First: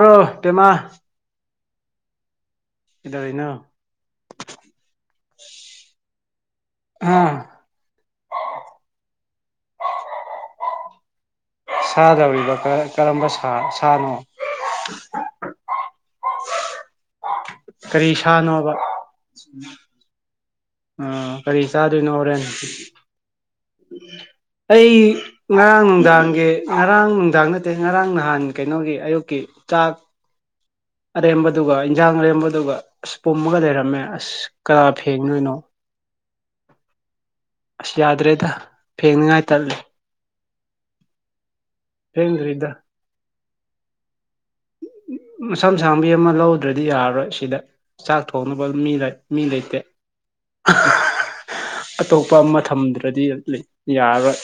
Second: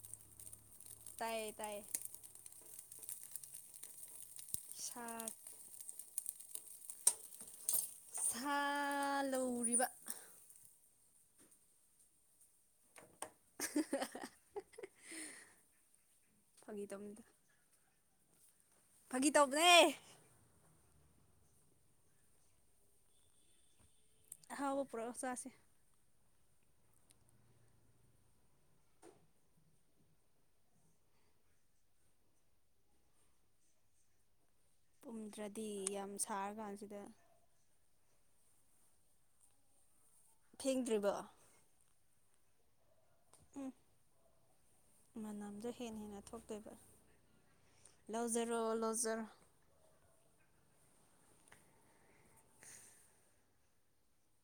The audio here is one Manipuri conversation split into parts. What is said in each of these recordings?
ꯍꯣ ꯇꯃ ꯇꯥꯏ ꯏꯗ ꯑꯩꯅ ꯁꯥꯠ ꯑꯥ ꯁꯥ ꯂꯧꯔꯤꯕ ꯁꯥꯗꯧꯔꯤꯕ ꯀꯔꯝꯕ ꯁꯥ ꯁꯥꯅꯣ ꯐꯒꯤ ꯇꯝꯗ ꯀꯔꯤ ꯁꯥꯅꯣꯕ ꯐꯥꯒꯤ ꯇꯧꯕꯅꯦꯦ ꯑ ꯀꯔꯤ ꯆꯗꯅ ꯑꯣꯔꯦꯟ ꯑꯍꯥꯎꯕ ꯑꯩ ꯄꯨꯔꯛꯑꯣ ꯆꯥꯁꯦ ꯉꯔꯥꯡ ꯅꯨꯡꯗꯥꯡꯒꯤ ꯉꯔꯥꯡ ꯅꯨꯡꯗꯥꯡ ꯅꯠꯇꯦ ꯉꯔꯥꯡ ꯅꯍꯥꯟ ꯀꯩꯅꯣꯒꯤ ꯑꯌꯨꯛꯀꯤ ꯆꯥꯛ ꯑꯔꯦꯝꯕꯗꯨꯒ ꯏꯟꯖꯥꯡ ꯑꯔꯦꯝꯕꯗꯨꯒ ꯑꯁ ꯄꯨꯝꯃꯒ ꯂꯩꯔꯝꯃꯦ ꯑꯁ ꯀꯅꯥ ꯐꯦꯡꯗꯣꯏꯅꯣ ꯄꯨꯝꯗ꯭ꯔꯗꯤ ꯌꯥꯝ ꯁꯥꯔꯀꯥꯟꯁꯤꯗ ꯑꯁ ꯌꯥꯗ꯭ꯔꯦꯗ ꯐꯦꯡꯅꯤꯡꯉꯥꯏ ꯇꯠꯂ ꯐꯦꯡꯗ꯭ꯔꯤꯕ ꯍꯦꯡꯡꯔꯤ ꯎꯝ [inaudible] ꯃꯅꯝꯗꯣ ꯃꯁꯝ ꯍꯦꯟꯅ ꯁꯪꯕꯤ ꯍꯦꯟꯅ ꯑꯃ ꯊꯣꯛꯇꯣꯏꯕ ꯂꯧꯗ꯭ꯔꯗꯤ ꯌꯥꯔꯔꯣꯏ ꯁꯤꯗ ꯆꯥꯛ ꯂꯧꯖꯔꯣ ꯊꯣꯡꯅꯕ ꯂꯧꯖꯔꯣ ꯃꯤ ꯂꯩꯇꯦ ꯑꯇꯣꯞꯄ ꯃꯇꯝꯗ꯭ꯔꯗꯤ ꯌꯥꯔꯣꯏ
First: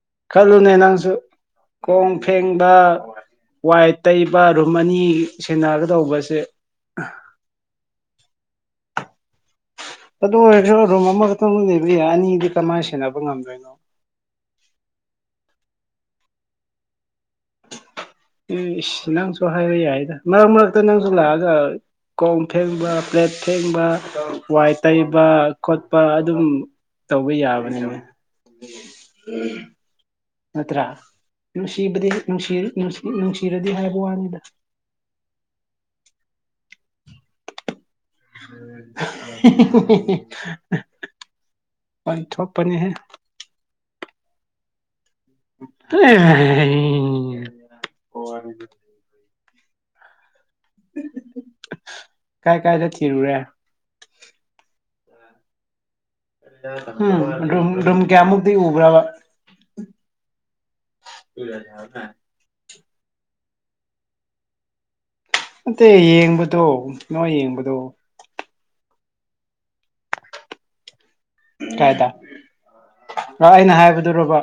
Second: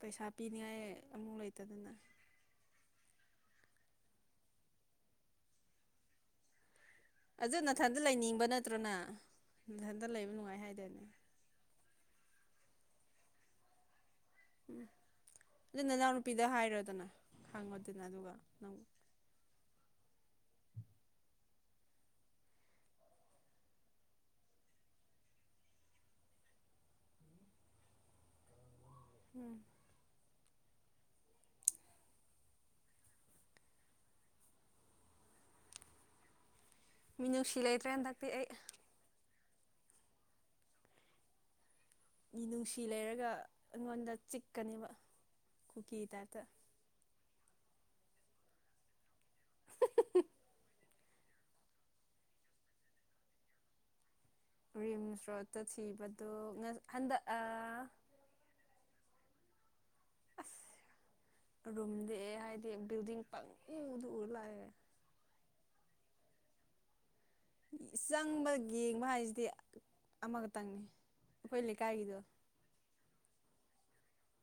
ꯄꯩꯁꯥ ꯈꯜꯂꯨꯅꯦ ꯄꯤꯅꯤꯡꯉꯥꯏ ꯅꯪꯁꯨ ꯑꯃꯨꯛ ꯂꯩꯇꯗꯅ ꯈꯣꯡ ꯐꯦꯡꯕ ꯋꯥꯏꯠ ꯇꯩꯕ ꯔꯨꯝ ꯑꯅꯤ ꯁꯦꯟꯅꯒꯗꯧꯕꯁꯦ ꯑꯗꯨ ꯅꯥꯊꯟꯗ ꯂꯩꯅꯤꯡꯕ ꯅꯠꯇ꯭ꯔꯣꯅ ꯑꯗꯨ ꯑꯣꯏꯔꯁꯨ ꯔꯨꯝ ꯑꯃꯈꯛꯇꯪ ꯂꯩꯕ ꯌꯥꯏ ꯑꯅꯤꯗꯤ ꯀꯃꯥꯏꯅ ꯁꯦꯟꯅꯕ ꯉꯝꯗꯣꯏꯅꯣ ꯎꯝ ꯑꯗꯨ ꯅꯅꯥꯎꯅ ꯅꯨꯄꯤꯗ ꯍꯥꯏꯔꯗꯅ ꯈꯪꯉ ꯑꯦ ꯏꯁ ꯅꯪꯁꯨ ꯍꯥꯏꯕ ꯌꯥꯏꯗ ꯃꯔꯛ ꯃꯔꯛꯇ ꯅꯪꯁꯨ ꯂꯥꯛꯑꯒ ꯀꯣꯝ ꯐꯦꯡꯕ ꯄ꯭ꯂꯦꯠ ꯐꯦꯡꯕ ꯋꯥꯏ ꯇꯩꯕ ꯈꯣꯠꯄ ꯑꯗꯨꯝ ꯇꯧꯕ ꯌꯥꯕꯅꯦꯕ ꯎꯝ ꯅꯠꯇ꯭ꯔꯥ ꯅꯨꯡꯁꯤꯕꯗꯤ ꯅꯨꯡꯁꯤꯔꯗꯤ ꯍꯥꯏꯕ ꯋꯥꯅꯤꯗ [inaudible] ꯃꯤꯅꯨꯡꯁꯤ ꯂꯩꯇ꯭ꯔꯦ ꯍꯟꯗꯛꯇꯤ ꯑꯩ [inaudible] ꯃꯤ ꯅꯨꯡꯁꯤ ꯋꯥꯟꯊꯣꯛꯄꯅꯦꯍꯦ ꯂꯩꯔꯒ ꯑꯩꯉꯣꯟꯗ ꯆꯤꯛꯀꯅꯦꯕ ꯀꯨꯀꯤ ꯇꯥꯏꯞꯇ [inaudible] ꯀꯥꯏ ꯀꯥꯏꯗ ꯊꯤꯔꯨꯨꯔꯦ ꯔꯤꯝ ꯁ꯭ꯔꯣꯠꯇ ꯊꯕ ꯎꯝ ꯔꯝ ꯀꯌꯥꯃꯨꯛꯇꯗꯤ ꯎꯕ꯭ꯔꯕ ꯑ ꯔꯨꯝꯝꯗ ꯍꯥꯏꯗꯤ [unintelligible] ꯕꯜꯗꯤꯡ ꯄꯪ ꯎꯗ ꯂꯥꯛꯑꯦ ꯑꯦ ꯌꯦꯡꯕꯗꯣ ꯅꯣꯏ ꯌꯦꯡꯕꯗꯣ ꯆꯪꯕ ꯌꯦꯡꯕ ꯍꯥꯏꯁꯤꯗꯤ ꯑꯃꯈꯛꯇꯪꯅꯤ ꯑꯩꯈꯣꯏ ꯀꯥꯏꯗ ꯂꯩꯀꯥꯏꯒꯤꯗꯣ ꯑꯩꯅ ꯍꯥꯏꯕꯗꯨ ꯔꯣꯕꯥ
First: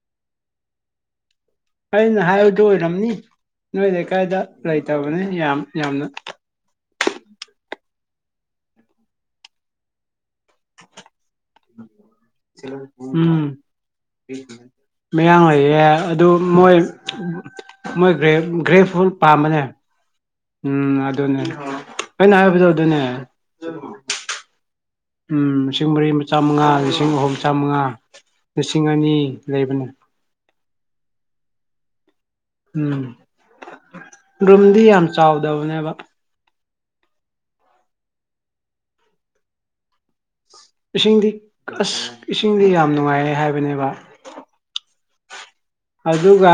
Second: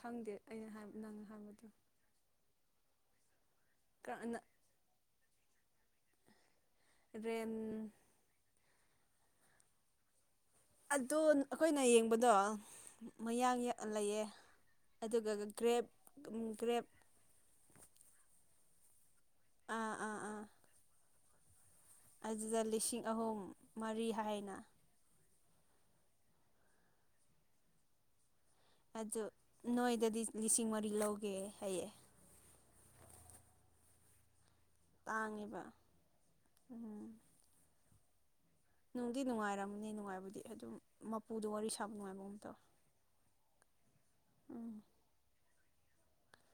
ꯈꯪꯗꯦ ꯑꯩꯅ ꯅꯪ ꯍꯥꯏꯕꯗꯤ ꯑꯩꯅ ꯍꯥꯏꯕꯗꯨ ꯑꯣꯏꯔꯝꯅꯤ ꯅꯣꯏ ꯂꯩꯀꯥꯏꯗ ꯂꯩꯇꯕꯅꯦ ꯌꯥꯝ ꯌꯥꯝ ꯔ ꯑꯗꯨ ꯑꯩꯈꯣꯏꯅ ꯌꯦꯡꯕꯗꯣ ꯎꯝ ꯃꯌꯥꯡꯛ ꯂꯩꯌꯦ ꯑꯗꯨꯒ ꯃꯌꯥꯡ ꯂꯩꯌꯦ ꯒ꯭ꯔꯦꯞ ꯑꯗꯨ ꯃꯣꯏ ꯒ꯭ꯔꯦꯞ ꯃꯣꯏ ꯒ꯭ꯔꯦ ꯒ꯭ꯔꯦ ꯐꯨꯜ ꯄꯥꯝꯕꯅꯦ ꯑꯥ ꯑꯥ ꯑꯥ ꯎꯝ ꯑꯗꯨꯗꯟꯅ ꯑꯗꯨꯗ ꯂꯤꯁꯤꯡ ꯑꯍꯨꯝ ꯃꯔꯤ ꯍꯥꯏꯅ ꯎꯝ ꯂꯤꯁꯤꯡ ꯃꯔꯤ ꯃꯆꯥꯥꯃꯉꯥ ꯂꯤꯁꯤꯡ ꯑꯍꯨꯝ ꯃ ꯆꯥꯃꯉꯥ ꯂꯤꯁꯤꯡ ꯑꯅꯤ ꯂꯩꯕꯅꯤ ꯀ ꯂꯧꯒꯦ ꯍꯌꯦ ꯎꯝ ꯔꯨꯝꯗꯤ ꯌꯥꯝ ꯇꯥꯡꯉꯦꯕ ꯆꯥꯎꯗꯕꯅꯦꯕ ꯎꯝ ꯅꯨꯡꯗꯤ ꯅꯨꯡꯉꯥꯏꯔꯝꯃꯅꯤ ꯅꯨꯡꯉꯥꯏꯕꯨꯗꯤ ꯏꯁꯤꯡꯗꯤ ꯑꯁ ꯇꯧꯋꯦ ꯏꯁꯤꯡꯗꯤ ꯌꯥꯝ ꯅꯨꯡꯉꯥꯏꯔꯦ ꯍꯥꯏꯕꯅꯦꯕ ꯎꯝ ꯑꯗꯨꯒ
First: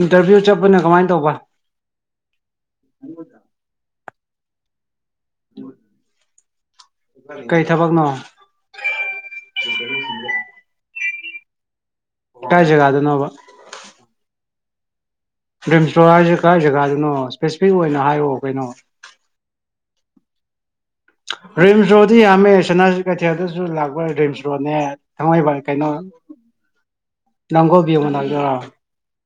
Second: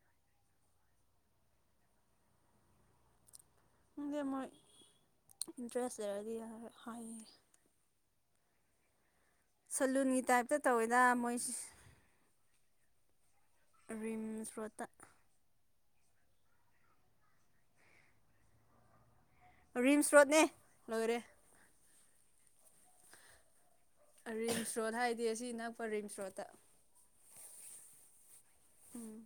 ꯏꯟꯇꯔꯚꯤꯌꯨ ꯆꯠꯄꯅ ꯀꯃꯥꯏꯅ ꯇꯧꯕ ꯍꯪꯗ ꯁꯦ ꯃꯣꯏ ꯏꯟꯇꯔꯦꯁ ꯂꯩꯔꯗꯤ ꯌꯥꯔ ꯍꯣꯏ ꯀꯩ ꯊꯕꯛꯅꯣ ꯁꯂꯨꯟꯒꯤ ꯇꯥꯏꯞꯇ ꯇꯧꯋꯤꯗ ꯃꯣꯏ ꯀꯥꯏꯖꯒꯗ ꯅꯕ ꯨ [unintelligible] ꯠꯇ ꯗ꯭ꯔꯤꯝ ꯏꯁꯇꯣꯔ ꯍꯥꯏꯔꯤꯁꯦ ꯀꯥꯏ ꯖꯒꯥꯗꯨꯅꯣ ꯏꯁꯄꯦꯁꯤꯐꯤꯛ ꯑꯣꯏꯅ ꯍꯥꯏꯔꯛꯑꯣ ꯀꯩꯅꯣ ꯔꯤꯝꯁ ꯔꯣꯗꯅꯦ ꯂꯣꯏꯔꯦ ꯔꯤꯝꯁꯣꯗꯤ ꯍꯥꯃꯦꯁꯅꯥꯁꯤ ꯀꯩꯊꯤ ꯑꯗꯨꯁꯨ ꯂꯥꯛ ꯔꯤꯝꯁ ꯔꯣꯠ ꯍꯥꯏꯗꯤ ꯑꯁꯤ ꯅꯛꯄ ꯔꯤꯝꯁ ꯔꯣꯠꯇ ꯅꯪꯒꯣꯕꯤ ꯃꯅꯥꯗ ꯎꯝ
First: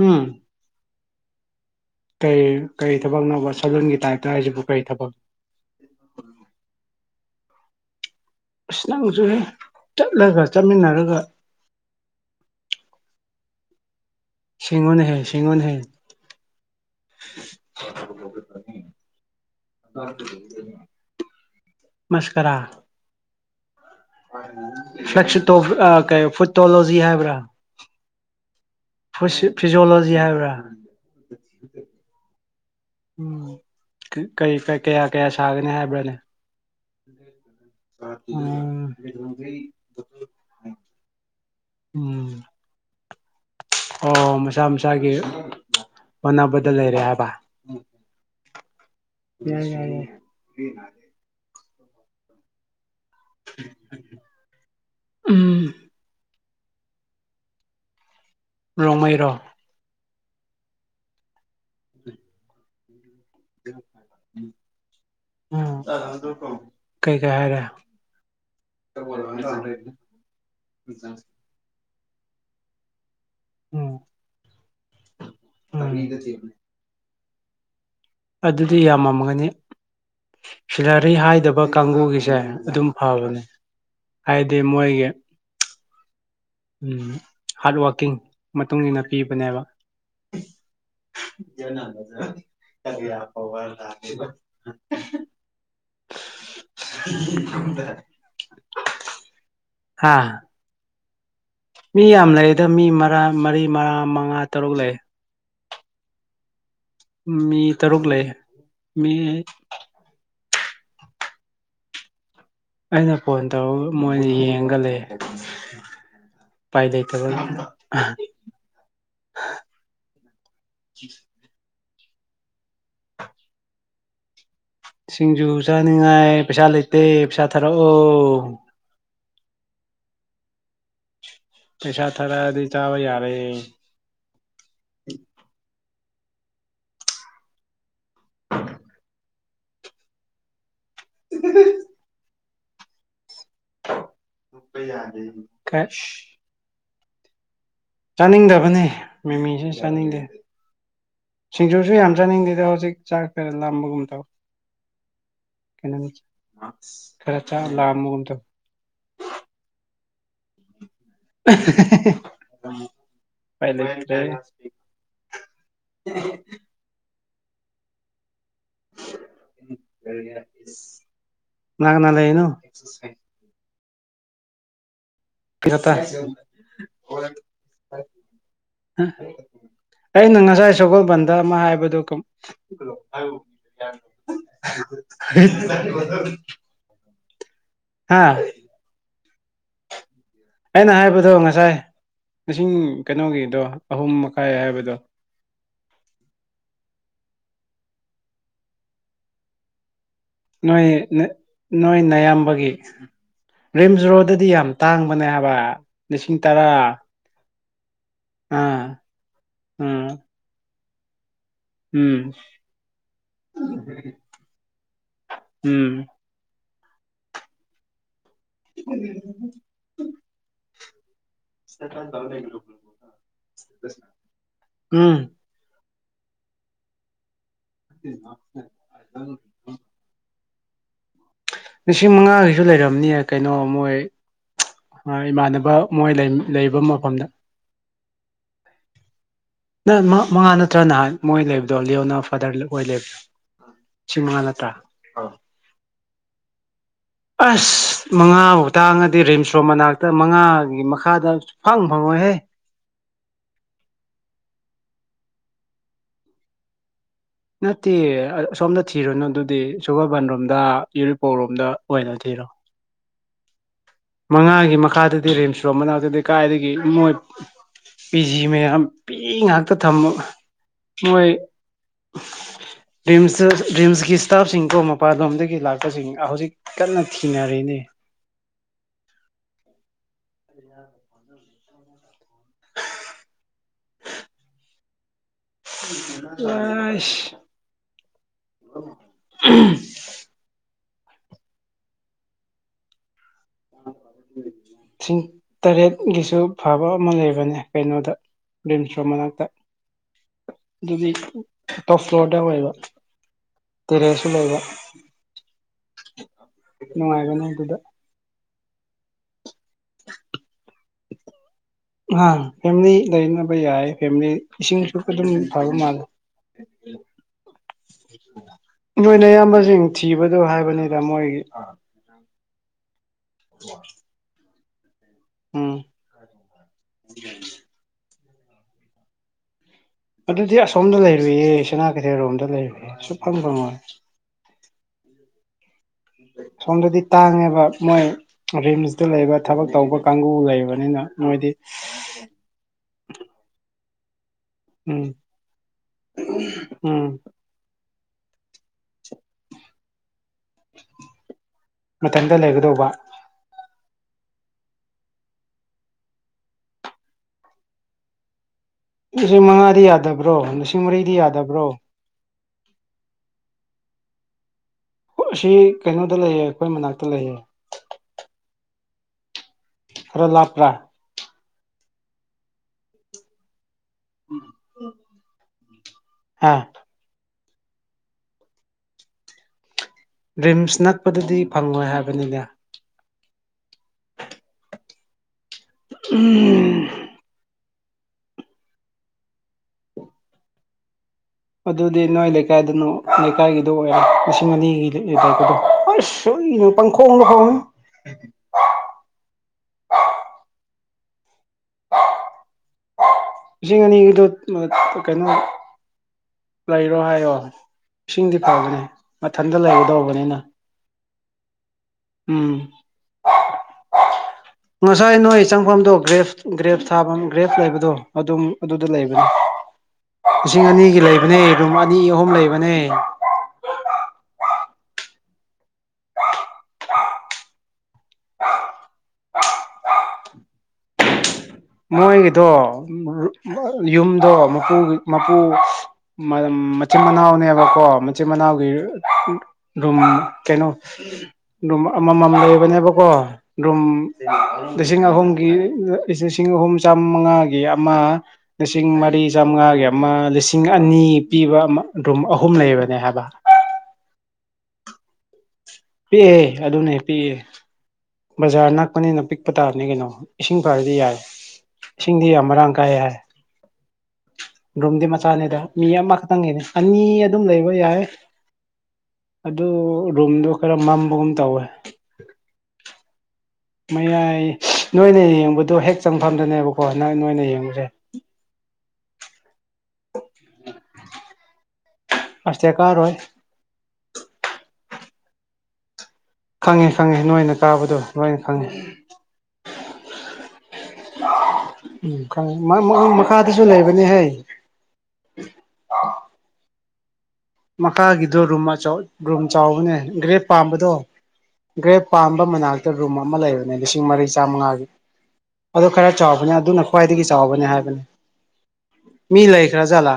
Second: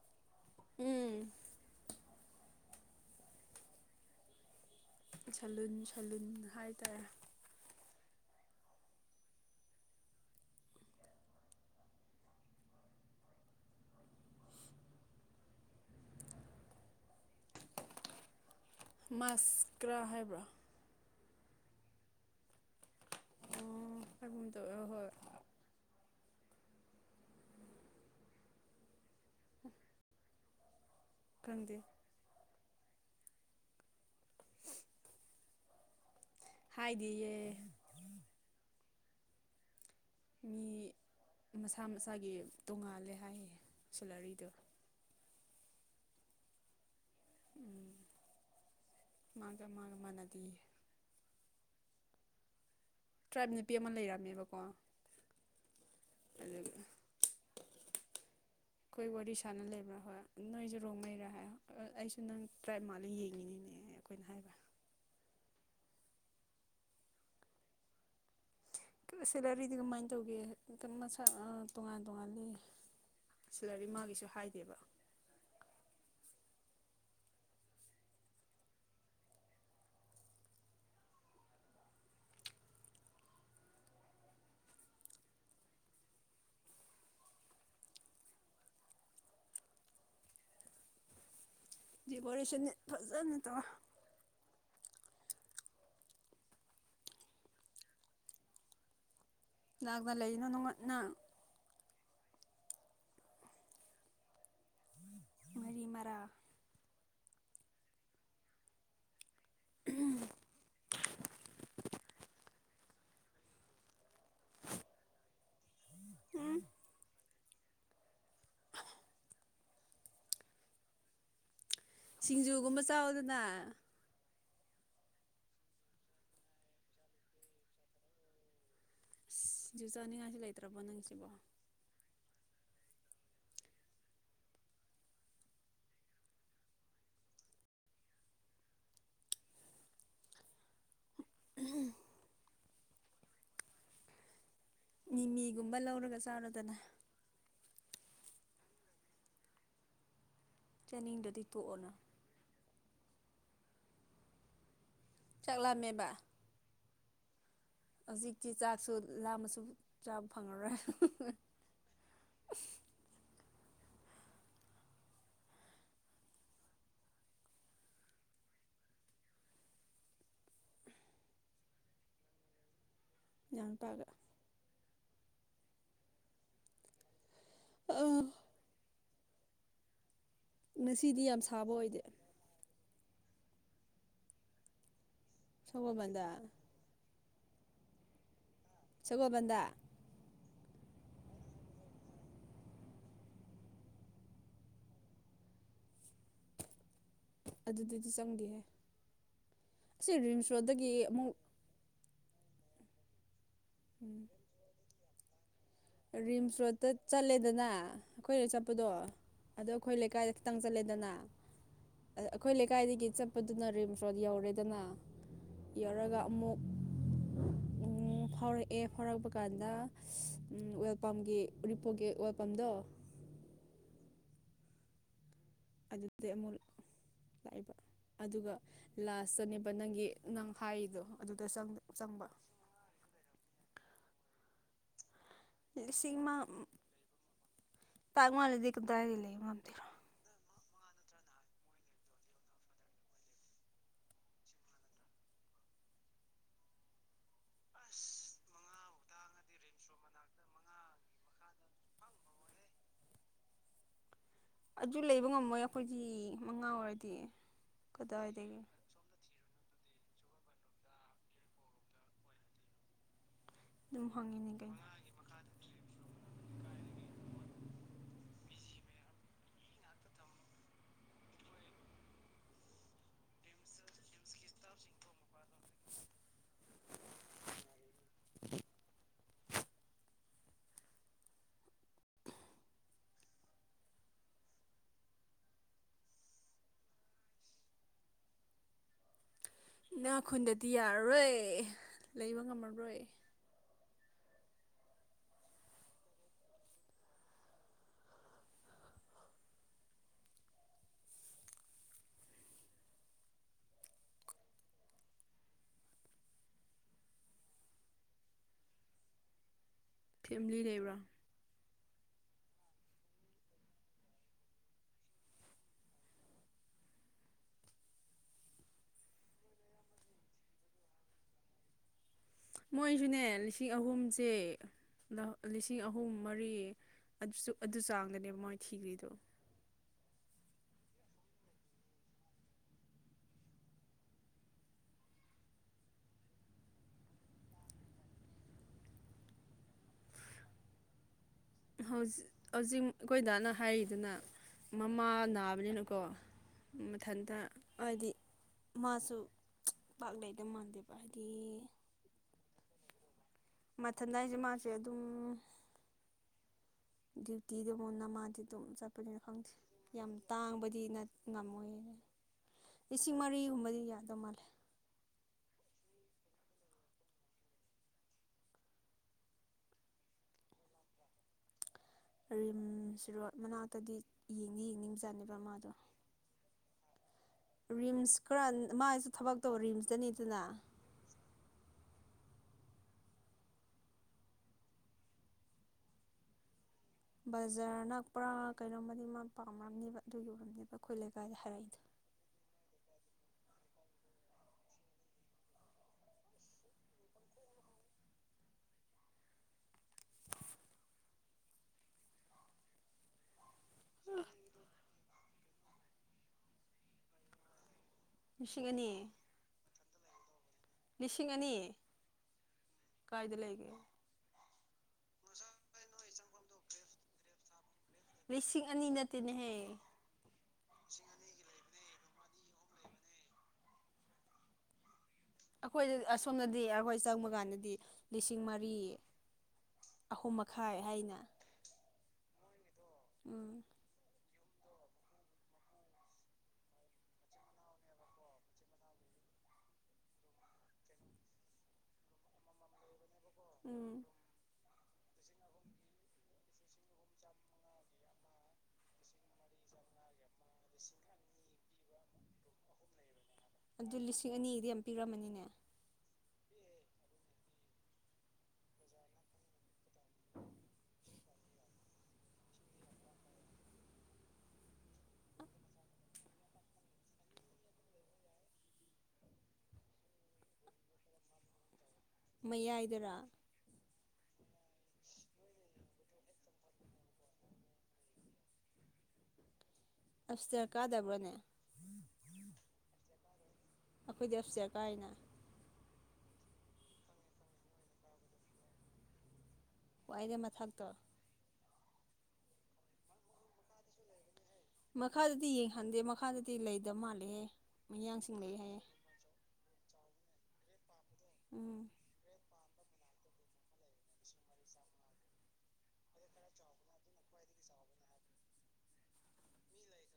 ꯎꯝ ꯎꯝ ꯀꯩ ꯀꯔꯤ ꯊꯕꯛꯅꯅꯕ ꯁꯗꯨꯜꯒꯤ ꯇꯥꯏꯞꯇ ꯍꯥꯏꯁꯤꯕꯨ ꯀꯩ ꯊꯕꯛ ꯁꯦꯂꯨꯟ ꯁꯦꯂꯨꯟ ꯍꯥꯏꯇꯥꯔꯦ ꯑꯁ ꯅꯪꯁꯨ ꯆꯠꯂꯒ ꯆꯠꯃꯤꯟꯅꯔꯒ [unintelligible] ꯁꯤꯉꯣꯟ ꯍꯦ ꯁꯤꯉꯣꯟ ꯍꯦ ꯃꯥꯁꯀ꯭ꯔꯥ ꯍꯥꯏꯕ꯭ꯔꯥ [unintelligible] [inaudible] ꯃꯁꯀꯔꯥ ꯑꯣ ꯍꯥꯏꯒꯨꯝ ꯇꯧꯋꯦ ꯍꯣꯏ ꯐꯣ ꯀ ꯐꯇꯣꯂꯣꯖꯤ ꯍꯥꯏꯕ꯭ꯔꯥ ꯐꯤꯖꯤꯌꯣꯂꯣꯖꯤ ꯍꯥꯏꯕ꯭ꯔꯥ ꯀꯗ ꯎ ꯀꯩ ꯀꯌꯥ ꯀꯌꯥ ꯁꯥꯒꯅꯤ ꯍꯥꯏꯕ꯭ꯔꯅꯦ ꯍꯥꯏꯗꯤꯌꯦ [unintelligible] ꯃꯤ ꯃꯁꯥ ꯃꯁꯥꯒꯤ ꯎꯝ ꯇꯣꯡꯉꯥꯜꯂꯦ ꯍꯥꯏꯌꯦ ꯑꯣ ꯁꯦꯂꯔꯤꯗꯣ ꯃꯁꯥ ꯃꯁꯥꯒꯤ ꯍ‌ꯣꯟꯅꯕꯗ ꯂꯩꯔꯦ ꯍꯥꯏꯕ ꯕꯥ ꯎꯝ ꯌꯥ ꯃꯥꯒ ꯌꯥ ꯃꯥꯒ ꯌꯥ ꯃꯥꯟꯅꯗꯤꯌꯦ ꯇ꯭ꯔꯥꯏꯞ ꯅꯨꯄꯤ ꯑꯃ ꯂꯩꯔꯝꯃꯦꯕꯀꯣ ꯎꯝ ꯑꯩꯈꯣꯏ ꯔꯣꯡꯃꯩꯔꯣ ꯋꯥꯔꯤ ꯁꯥꯟꯅ ꯂꯩꯕ ꯍꯣꯏ ꯅꯣꯏꯁꯨ ꯔꯣꯡꯉꯩꯔꯦ ꯍꯥꯏ ꯑꯩꯁꯨ ꯅꯪ ꯇ꯭ꯔꯥꯏ ꯃꯥꯜꯂ ꯌꯦꯡꯉ ꯎꯝ ꯀꯩ ꯀꯩ ꯍꯥꯏꯔꯦ ꯎꯝ ꯁꯦꯂꯔꯤꯗꯤ ꯀꯃꯥꯏꯅ ꯇꯧꯒꯦ ꯃꯁꯥ ꯇꯣꯉꯥꯟ ꯇꯣꯉꯥꯜꯂꯤ ꯁꯤꯂꯔꯤ ꯃꯥꯒꯤꯁꯨ ꯍꯥꯏꯗꯦꯕ ꯉꯗꯥꯗꯤꯕꯅꯤ ꯑꯗꯨꯗꯤ ꯌꯥꯝꯃꯝꯒꯅꯤ ꯁꯤꯂꯔꯤ ꯍꯥꯏꯗꯥꯕ ꯀꯥꯡꯒꯒꯤꯁꯦ ꯑꯗꯨꯝ ꯐꯕꯅꯦ ꯍꯥꯏꯗꯤ ꯃꯣꯏꯒꯤ ꯎꯝ ꯍꯥꯔꯠ ꯋꯥꯔꯀꯤꯡ ꯃꯇꯨꯡ ꯏ ꯃꯇꯨꯡꯏꯟꯅ ꯄꯤꯕꯅꯦꯕ ꯗꯦꯀꯣꯔꯦꯁꯟꯅꯤ ꯐꯖꯅ ꯇꯧꯔ [unintelligible] [unintelligible] ꯏ ꯒꯗꯂ ꯏꯅ ꯅꯅ ꯃꯤ ꯌꯥꯝ ꯂꯩꯦꯗ ꯃꯤ ꯃꯔꯤ ꯃꯔꯥ ꯃꯉꯥ ꯇꯔꯨꯛ ꯂꯩ ꯃꯔꯤ ꯃꯔꯥ ꯃꯤ ꯇꯔꯨꯛ ꯂꯩ ꯃꯤ ꯎꯝ ꯑꯩꯅ ꯐꯣꯟ ꯇꯧꯔ ꯃꯣꯏꯁ ꯌꯦꯡꯒꯂꯦ ꯂꯩꯇ ꯑꯥ ꯁꯤꯡꯖꯨꯒꯨꯝꯕ ꯆꯥꯎꯗꯅ ꯁꯤꯡꯖꯨ ꯆꯥꯅꯤꯡꯉꯥꯏ ꯄꯩꯁꯥ ꯂꯩꯇꯦ ꯄꯩꯁꯥ ꯊꯥꯔꯛꯑꯣ ꯑ ꯖꯨ ꯆꯥꯅꯤꯡꯉꯥꯏꯁꯤ ꯂꯩꯇ꯭ꯔꯕꯣ ꯅꯪꯁꯤꯕꯣ ꯄꯩꯁꯥ ꯊꯔꯗꯤ ꯆꯥꯕ ꯌꯥꯔꯦ [unintelligible] [unintelligible] ꯃꯤꯃꯤꯒꯨꯝꯕ ꯀꯥꯏ ꯂꯧꯔꯒ ꯆꯥꯔꯗꯅ ꯆꯥꯅꯤꯡꯗꯕꯅꯦ ꯃꯤꯃꯤꯁꯤ ꯆꯥꯅꯤꯡꯗꯦ ꯆꯥꯅꯤꯡꯗ꯭ꯔꯗꯤ ꯇꯣꯛꯑꯣꯅ ꯁꯤꯡꯖꯨꯁꯨ ꯌꯥꯝ ꯆꯥꯅꯤꯡꯗꯦꯗ ꯍꯧꯖꯤꯛ ꯍꯧꯖꯤꯛ ꯆꯥꯛ ꯐꯔꯦ ꯂꯥꯝꯕꯒꯨꯝ ꯇꯧ ꯆꯥꯛꯂ ꯃꯕ ꯍꯝ ꯍꯧꯖꯤꯛꯇꯤ ꯆꯥꯛꯁꯨ ꯂꯥꯝꯃꯁꯨ ꯆꯥꯎ ꯐꯪꯉꯔꯣꯏ ꯄꯥꯏ ꯈꯇ ꯅꯅꯥꯥꯛꯅ ꯂꯩꯅꯣ ꯆꯪ ꯄꯒ ꯄ ꯑꯥ ꯑꯩꯅ ꯉꯁꯥꯏ ꯉꯁꯤꯗꯤ ꯁꯒꯣꯜꯕꯟꯗ ꯌꯥꯝ ꯑꯃ ꯁꯥꯕ ꯍꯥꯏꯕꯗꯨ ꯑꯣꯏꯗꯦ ꯁꯒꯣꯜꯕꯟꯗ [unintelligible] ꯍꯥꯥ ꯁꯒꯣꯜꯕꯟꯗ ꯑꯩꯅ ꯍꯥꯏꯕꯗꯣ ꯉꯁꯥꯏ ꯂꯤꯁꯤꯡ ꯀꯩꯅꯣꯒꯤꯗꯣ ꯑꯍꯨꯝ ꯃꯈꯥꯏ ꯍꯥꯏꯕꯗꯣ ꯑꯗꯨꯗꯨꯗꯤ ꯆꯪꯒꯦꯍꯦ ꯑꯁꯤ ꯔꯤꯝꯁ ꯔꯣꯗꯒꯤ ꯅꯣꯏ ꯑꯃꯨꯛ ꯅꯣꯏ ꯅꯌꯥꯝꯕꯒꯤ ꯔꯤꯝꯁ ꯔꯣꯗꯗꯤ ꯌꯥꯝ ꯇꯥꯡꯕꯅꯦ ꯍꯥꯏꯕ ꯂꯤꯁꯤꯡ ꯔꯤꯝꯁ ꯇꯔꯥ ꯔꯣꯗꯇ ꯆꯠꯂꯦꯗꯅ ꯑꯩꯈꯣꯏꯅ ꯆꯠꯄꯗꯣ ꯑꯥ ꯑꯗꯣ ꯑꯩꯈꯣꯏ ꯎꯝ ꯂꯩꯀꯥꯏꯗ ꯈꯤꯇꯪ ꯆꯠꯂꯦꯗꯅ ꯎꯝ ꯑꯩꯈꯣꯏ ꯂꯩꯀꯥꯏꯗꯒꯤ ꯆꯠꯄꯗꯨꯅ ꯔꯤꯝꯁ ꯔꯣꯗ ꯌꯧꯔꯦꯗꯅ ꯎꯝ ꯌꯧꯔꯒ ꯑꯃꯨꯛ ꯐꯥꯎꯔꯛꯑꯦ ꯐꯥꯎꯔꯛꯄ ꯀꯥꯟꯗ ꯑꯣꯏꯦꯜ ꯄꯝꯒꯤ ꯎꯔꯤꯄꯣꯛꯀꯤ ꯑꯣꯏꯜ ꯄꯝꯗꯣ ꯎꯝ ꯑꯗꯨꯗꯩ ꯑꯃꯨꯛ ꯂꯥꯛꯏꯕ ꯑꯗꯨꯒ ꯂꯥꯁꯇꯅꯦꯕ ꯅꯪꯒꯤ ꯅꯪ ꯐꯥꯏꯗ ꯂꯤꯁꯤꯡ ꯃꯉꯥꯒꯤꯁꯨ ꯂꯩꯔꯝꯅꯤꯌꯦ ꯀꯩꯅꯣ ꯃꯣꯏ ꯏꯃꯥꯟꯅꯕ ꯃꯣꯏ ꯂꯩꯕ ꯃꯐꯝꯗ ꯇꯥꯒ ꯃꯥ ꯂꯩꯗꯤ ꯀꯗꯔꯤ ꯂꯩ ꯃꯝꯗꯔꯣ ꯅꯠꯇ꯭ꯔ ꯅꯍꯥꯟ ꯃꯣꯏ ꯂꯩꯕꯗꯣ ꯂꯤꯑꯣꯅ ꯐꯥꯗꯔ ꯑꯣꯏ ꯂꯩꯕꯗꯣ ꯁꯤꯃꯂꯇꯥ ꯑ ꯑꯁ ꯃꯉꯥꯐꯧ ꯇꯥꯡꯉꯗꯤ ꯔꯤꯝꯁ ꯔꯣꯝ ꯃꯅꯥꯛꯇ ꯃꯉꯥꯒꯤ ꯃꯈꯥꯗ ꯐꯪ ꯐꯪꯉꯣꯏꯍꯦ [unintelligible] ꯑꯗꯨ ꯂꯩꯕ ꯉꯝꯃꯣꯏ ꯑꯩꯈꯣꯏꯒꯤ ꯃꯉꯥ ꯑꯣꯏꯔꯗꯤ ꯅꯠꯇꯦ ꯀꯗꯥꯏꯗꯒꯤ ꯁꯣꯝꯗ ꯊꯤꯔꯨꯅꯨ ꯑꯗꯨꯗꯤ ꯁꯨ ꯊꯕꯥꯟ ꯔꯣꯝꯗ ꯌꯨꯔꯤꯄꯣꯛꯔꯣꯝꯗ ꯑꯣꯏꯅ ꯊꯤꯔꯣ ꯑꯗꯨꯝ ꯍꯪꯉꯤꯅꯤ ꯃꯉꯥꯒꯤ ꯀꯩꯅꯣ ꯃꯈꯥꯗꯗꯤ ꯔꯤꯝꯁ ꯔꯣ ꯃꯅꯥꯛꯇꯗꯤ ꯀꯥꯏꯗꯒꯤ ꯃꯣꯏ ꯄꯤ ꯖꯤ ꯃꯌꯥꯝ ꯄꯤ ꯉꯥꯛꯇ ꯊꯝꯃ ꯃꯣꯏ [unintelligible] ꯔꯤꯝꯁꯇ ꯔꯤꯝꯁꯀꯤ ꯏꯁꯇꯥꯐꯁꯤꯡꯀꯣ ꯃꯄꯥꯟꯂꯣꯝꯗꯒꯤ ꯂꯥꯛꯄꯁꯤꯡ ꯍꯧꯖꯤꯛ ꯀꯟꯅ ꯊꯤꯅꯔꯤꯅꯦ [unintelligible] ꯇꯏꯁ ꯏꯅꯥ ꯈꯨꯟꯗꯗꯤ ꯌꯥꯔꯔꯣꯏ ꯂꯩꯕ ꯉꯝꯃꯔꯣꯏ ꯂꯤꯁꯤꯡ ꯇꯔꯦꯠꯀꯤꯁꯨ ꯐꯕ ꯑꯃ ꯂꯩꯕꯅꯦ ꯀꯩꯅꯣꯗ ꯔꯤꯝ ꯐ꯭ꯂꯣꯔ ꯃꯅꯥꯛꯇ ꯑꯗꯨꯗꯤ ꯇꯣꯞ ꯐ꯭ꯂꯣꯔꯗ ꯑꯣꯏꯕ ꯇꯦꯔꯦꯁꯁꯨ ꯂꯩꯕ ꯅꯨꯡꯉꯥꯏꯒꯅꯤ ꯑꯗꯨꯗ ꯐꯦꯃꯤꯂꯤ ꯂꯩꯕ꯭ꯔꯥ ꯑ ꯐꯦꯃꯤꯂꯤ ꯂꯩꯅꯕ ꯌꯥꯏ ꯐꯦꯃꯤꯂꯤ ꯏꯁꯤꯡꯁꯨ ꯑꯗꯨꯝ ꯐꯕ ꯃꯥꯜꯂꯦ ꯎꯝ ꯅꯣꯏꯅ ꯑꯌꯥꯝꯕꯁꯤꯡ ꯊꯤꯕꯗꯣ ꯍꯥꯏꯕꯅꯤꯗ ꯃꯣꯏꯒꯤ ꯃꯣꯏꯁꯨꯅꯦ ꯂꯤꯁꯤꯡ ꯑꯍꯨꯝꯁꯦ ꯎꯝ ꯂꯤꯁꯤꯡ ꯑꯍꯨꯝ ꯃꯔꯤ ꯑꯗꯨ ꯆꯥꯡꯗꯅꯦꯕ ꯃꯣꯏ ꯊꯤꯒ꯭ꯔꯤꯗꯣ ꯑꯗꯨꯗꯤ ꯑꯁꯣꯝꯗ ꯂꯩꯔꯨꯏꯌꯦ ꯁꯅꯥ ꯀꯩꯊꯦꯜꯔꯣꯝꯗ ꯂꯩꯔꯨꯏꯌꯦ ꯁꯨꯛꯐꯪ ꯐꯪꯉꯣꯏ ꯁꯣꯝꯗꯗꯤ ꯇꯥꯡꯉꯦꯕ ꯃꯣꯏ ꯔꯤꯝꯁꯇ ꯂꯩꯕ ꯊꯕꯛ ꯇꯧꯕ ꯀꯥꯡꯕꯨ ꯂꯩꯕꯅꯤꯅ ꯃꯣꯏꯗꯤ ꯍꯧꯖꯤꯛ ꯍꯧꯖꯤꯛ ꯑꯩꯈꯣꯏ ꯗꯥꯅ ꯍꯥꯏꯔꯤꯗꯨꯅ ꯃꯃꯥ ꯎꯝ ꯅꯥꯕꯅꯤꯅꯀꯣ ꯎꯝ ꯃꯊꯟꯇ ꯍꯥꯏꯗꯤ ꯑꯗꯨ ꯄꯥꯛ ꯂꯩꯇ ꯃꯥꯟꯗꯦꯕ ꯍꯥꯏꯗꯤ ꯃꯊꯟꯇ ꯂꯩꯒꯗꯧꯕ ꯃꯊꯟꯗ ꯍꯥꯏꯁꯦ ꯃꯥꯁꯦ ꯑꯗꯨꯝ ꯗ꯭ꯌꯨꯇꯤꯗ ꯃꯟꯅ ꯃꯥꯗꯤ ꯑꯗꯨꯝ ꯆꯠꯄꯅꯤꯅ ꯂꯤꯁꯤꯡ ꯈꯪꯗꯦ ꯃꯉꯥꯗꯤ ꯌꯥꯝ ꯌꯥꯗꯕ꯭ꯔꯣ ꯇꯥꯡꯕꯗꯤ ꯂꯤꯁꯤꯡ ꯃꯔꯤꯗꯤ ꯌꯥꯗꯕ꯭ꯔꯣ ꯉꯝꯃꯣꯏꯅꯦ ꯂꯤꯁꯤꯡ ꯃꯔꯤꯒꯨꯝꯕꯗꯤ ꯌꯥꯗꯧ ꯃꯥꯜꯂꯦ ꯑꯁꯤ ꯀꯩꯅꯣꯗ ꯂꯩꯌꯦ ꯑꯩꯈꯣꯏ ꯃꯅꯥꯛꯇ ꯂꯩꯌꯦ ꯈꯕꯔ ꯂꯥꯄ꯭ꯔꯥ ꯔꯤꯝꯁ ꯔꯣꯠ ꯃꯅꯥꯛꯇꯗꯤ ꯌꯦꯡꯅꯤ ꯌꯦꯡꯅꯤꯡꯖꯥꯠꯅꯦꯕ꯭ꯔ ꯃꯥꯗꯣ ꯍꯥ ꯔꯤꯝꯁ ꯈꯔ ꯃꯥꯏꯁꯨ ꯊꯕꯛ ꯇꯧ ꯔꯤꯝꯁ ꯔꯤꯝꯁ ꯅꯛꯄꯗꯗꯤ ꯐꯪꯉꯣꯏ ꯍꯥꯏꯕꯅꯤꯅꯦ ꯎꯝ ꯕꯖꯥꯔ ꯅꯛꯄ꯭ꯔꯥ ꯀꯩꯅꯣꯝꯃꯗꯤ ꯃꯥ ꯄꯥꯝꯅꯝꯅꯦꯕ ꯑꯗꯨꯒꯤ ꯑꯣꯏꯝꯅꯦꯕ ꯑꯩꯈꯣꯏ ꯂꯩ ꯑꯗꯨꯗꯨꯗꯤꯅꯣꯂ ꯀꯥꯏ ꯍꯥꯏꯗꯣ ꯑꯥꯗꯥꯏꯒꯤꯗꯣ ꯑꯣꯏꯔꯦ ꯂꯤꯁꯤꯡ ꯑꯅꯤꯒꯤꯗꯥꯏꯗꯣ ꯑꯁ ꯁꯨꯏꯅ ꯄꯪꯈꯣꯡꯗ ꯍꯣꯡꯉꯤ ꯎ ꯂꯤꯁꯤꯡ ꯑꯅꯤꯒꯤꯗ ꯀꯩꯅꯣ ꯂꯩꯔꯣ ꯍꯥꯏꯌꯣ ꯏꯁꯤꯡꯗꯤ ꯂꯤꯁꯤꯡ ꯐꯕꯅꯦ ꯑꯅꯤ ꯃꯊꯟꯇ ꯂꯩꯒꯗꯧꯕꯅꯤꯅ ꯂꯤꯁꯤꯡ ꯑꯅꯤ ꯎꯝ ꯀꯥꯏꯗ ꯂꯩꯒꯦ ꯉꯁꯥꯏ ꯅꯣꯏ ꯆꯪꯐꯝꯗꯣ ꯒ꯭ꯔꯦꯐ ꯒ꯭ꯔꯦꯞ ꯊꯥꯐꯝ ꯒ꯭ꯔꯦꯞ ꯂꯩꯕꯗꯣ ꯑꯗꯨꯝ ꯂꯤꯁꯤꯡ ꯑꯗꯨꯗ ꯑꯅꯤ ꯂꯩꯕꯅꯦ ꯅꯠꯇꯦꯅꯦꯍꯦ ꯂꯤꯁꯤꯡ ꯑꯅꯤꯒꯤ ꯂꯩꯕꯅꯦ ꯑꯗꯨ ꯑꯅꯤ ꯑꯍꯨꯝ ꯂꯩꯕꯅꯦ ꯑꯩꯈꯣꯏꯗ ꯑꯁꯣꯝꯅꯗꯤ ꯑꯩꯈꯣꯏ ꯆꯪꯕ ꯀꯥꯟꯗꯗꯤ ꯂꯤꯁꯤꯡ ꯃꯔꯤ ꯑꯍꯨꯝ ꯃꯈꯥꯏ ꯍꯥꯏꯅ ꯑꯣ ꯎꯝ ꯌꯨꯝꯗꯣ ꯃꯄꯨ ꯃꯄꯨ ꯃꯆꯤꯟ ꯃꯅꯥꯎꯅꯦꯕꯀꯣ ꯃꯆꯤꯟ ꯃꯅꯥꯎꯒꯤꯝ ꯀꯩꯅꯣ ꯑꯗꯨꯝ ꯑꯃꯃꯝ ꯂꯩꯕꯅꯦꯕꯀꯣ ꯎꯝ ꯂꯤꯁꯤꯡ ꯑꯍꯨꯝꯒꯤ ꯂꯤꯁꯤꯡ ꯑꯍꯨꯝ ꯆꯥꯝꯃꯉꯥꯒꯤ ꯑꯃ ꯂꯤꯁꯤꯡ ꯃꯔꯤ ꯆꯥꯝꯃꯉꯥꯒꯤ ꯑꯃ ꯂꯤꯁꯤꯡ ꯑꯅꯤ ꯄꯤ ꯄꯤꯕ ꯑꯃ ꯔꯨꯝ ꯑꯍꯨꯝ ꯂꯩꯕꯅꯦ ꯍꯥꯏꯕ ꯑꯗꯨ ꯂꯤꯁꯤꯡ ꯑꯅꯤꯗꯤ ꯌꯥꯝ ꯄꯤꯈ꯭ꯔꯝꯃꯅꯤꯅꯦ ꯄꯤꯛꯑꯦ ꯑꯗꯨꯅꯦ ꯄꯤꯛꯑꯦ ꯕꯖꯥꯔ ꯅꯛꯄꯅꯤꯅ ꯄꯤꯛꯄ ꯇꯥꯕꯅꯤ ꯅꯤ ꯀꯩꯅꯣ ꯏꯁꯤꯡ ꯐꯔꯗꯤ ꯌꯥꯏ ꯏꯁꯤꯡꯗꯤ ꯌꯥꯝ ꯃꯔꯥꯡ ꯀꯥꯏ ꯍꯥꯏ ꯔꯨꯝꯗꯤ ꯃꯆꯥꯅꯦꯗ ꯃꯤ ꯑꯃꯈꯛꯇꯪꯒꯤꯅꯦ ꯑꯅꯤ ꯑꯗꯨꯝ ꯂꯩꯕ ꯌꯥꯏꯦ ꯑꯗꯨ ꯔꯨꯝꯗꯣ ꯈꯔ ꯃꯝꯕꯒꯨꯝ ꯇꯧꯋꯦ ꯏꯗꯔꯥ ꯃꯌꯥꯏ ꯅꯣꯏꯅ ꯌꯦꯡꯕꯗꯣ ꯍꯦꯛ ꯆꯪꯐꯝꯗꯅꯦꯕꯀꯣ ꯅꯪ ꯅꯣꯏꯅ ꯌꯦꯡꯕꯁꯦ ꯑꯐꯇꯔ ꯀꯥꯗꯕꯅꯦ ꯑꯁꯇꯤꯌꯥ ꯀꯥꯔꯣꯏ ꯑꯩꯈꯣꯏ ꯗ ꯑꯞꯁꯦ ꯀꯥꯏꯅ ꯈꯪꯉꯦ ꯈꯪꯉꯦ ꯅꯣꯏꯅ ꯀꯥꯕꯗꯣ ꯂꯣꯏꯅ ꯈꯪꯉꯦ ꯋꯥ꯭ꯋꯥꯏꯩ ꯃꯊꯛꯇ ꯎꯝ ꯃꯈꯥꯗꯁꯨ ꯂꯩꯕꯅꯤ ꯍ ꯃꯈꯥꯗꯗꯤ ꯌꯦꯡꯍꯟꯗꯦ ꯃꯈꯥꯗꯗꯤ ꯂꯩꯗꯕ ꯃꯥꯜꯂꯦ ꯃꯈꯥꯒꯤꯗꯣ ꯔꯨꯝ ꯔꯨꯝ ꯆꯥꯎꯕꯅꯦ ꯒ꯭ꯔꯦꯞ ꯄꯥꯝꯕꯗꯣ ꯎꯝ ꯒ꯭ꯔꯦꯠ ꯄꯥꯟꯕꯥꯝꯕ ꯃꯅꯥꯛꯇ ꯔꯨꯝ ꯑꯃ ꯂꯩꯕꯅꯦ ꯂꯤꯁꯤꯡ ꯃꯔꯤ ꯆꯥꯃꯉꯥꯒꯤ ꯑꯗꯨ ꯈꯔ ꯆꯥꯎꯕꯅꯤ ꯑꯗꯨꯅ ꯈ꯭ꯋꯥꯏꯗꯒꯤ ꯆꯥꯎꯕꯅꯦ ꯍꯥꯏꯕꯅꯤ ꯃꯤ ꯂꯩꯈ꯭ꯔ ꯖꯥꯠꯂꯥ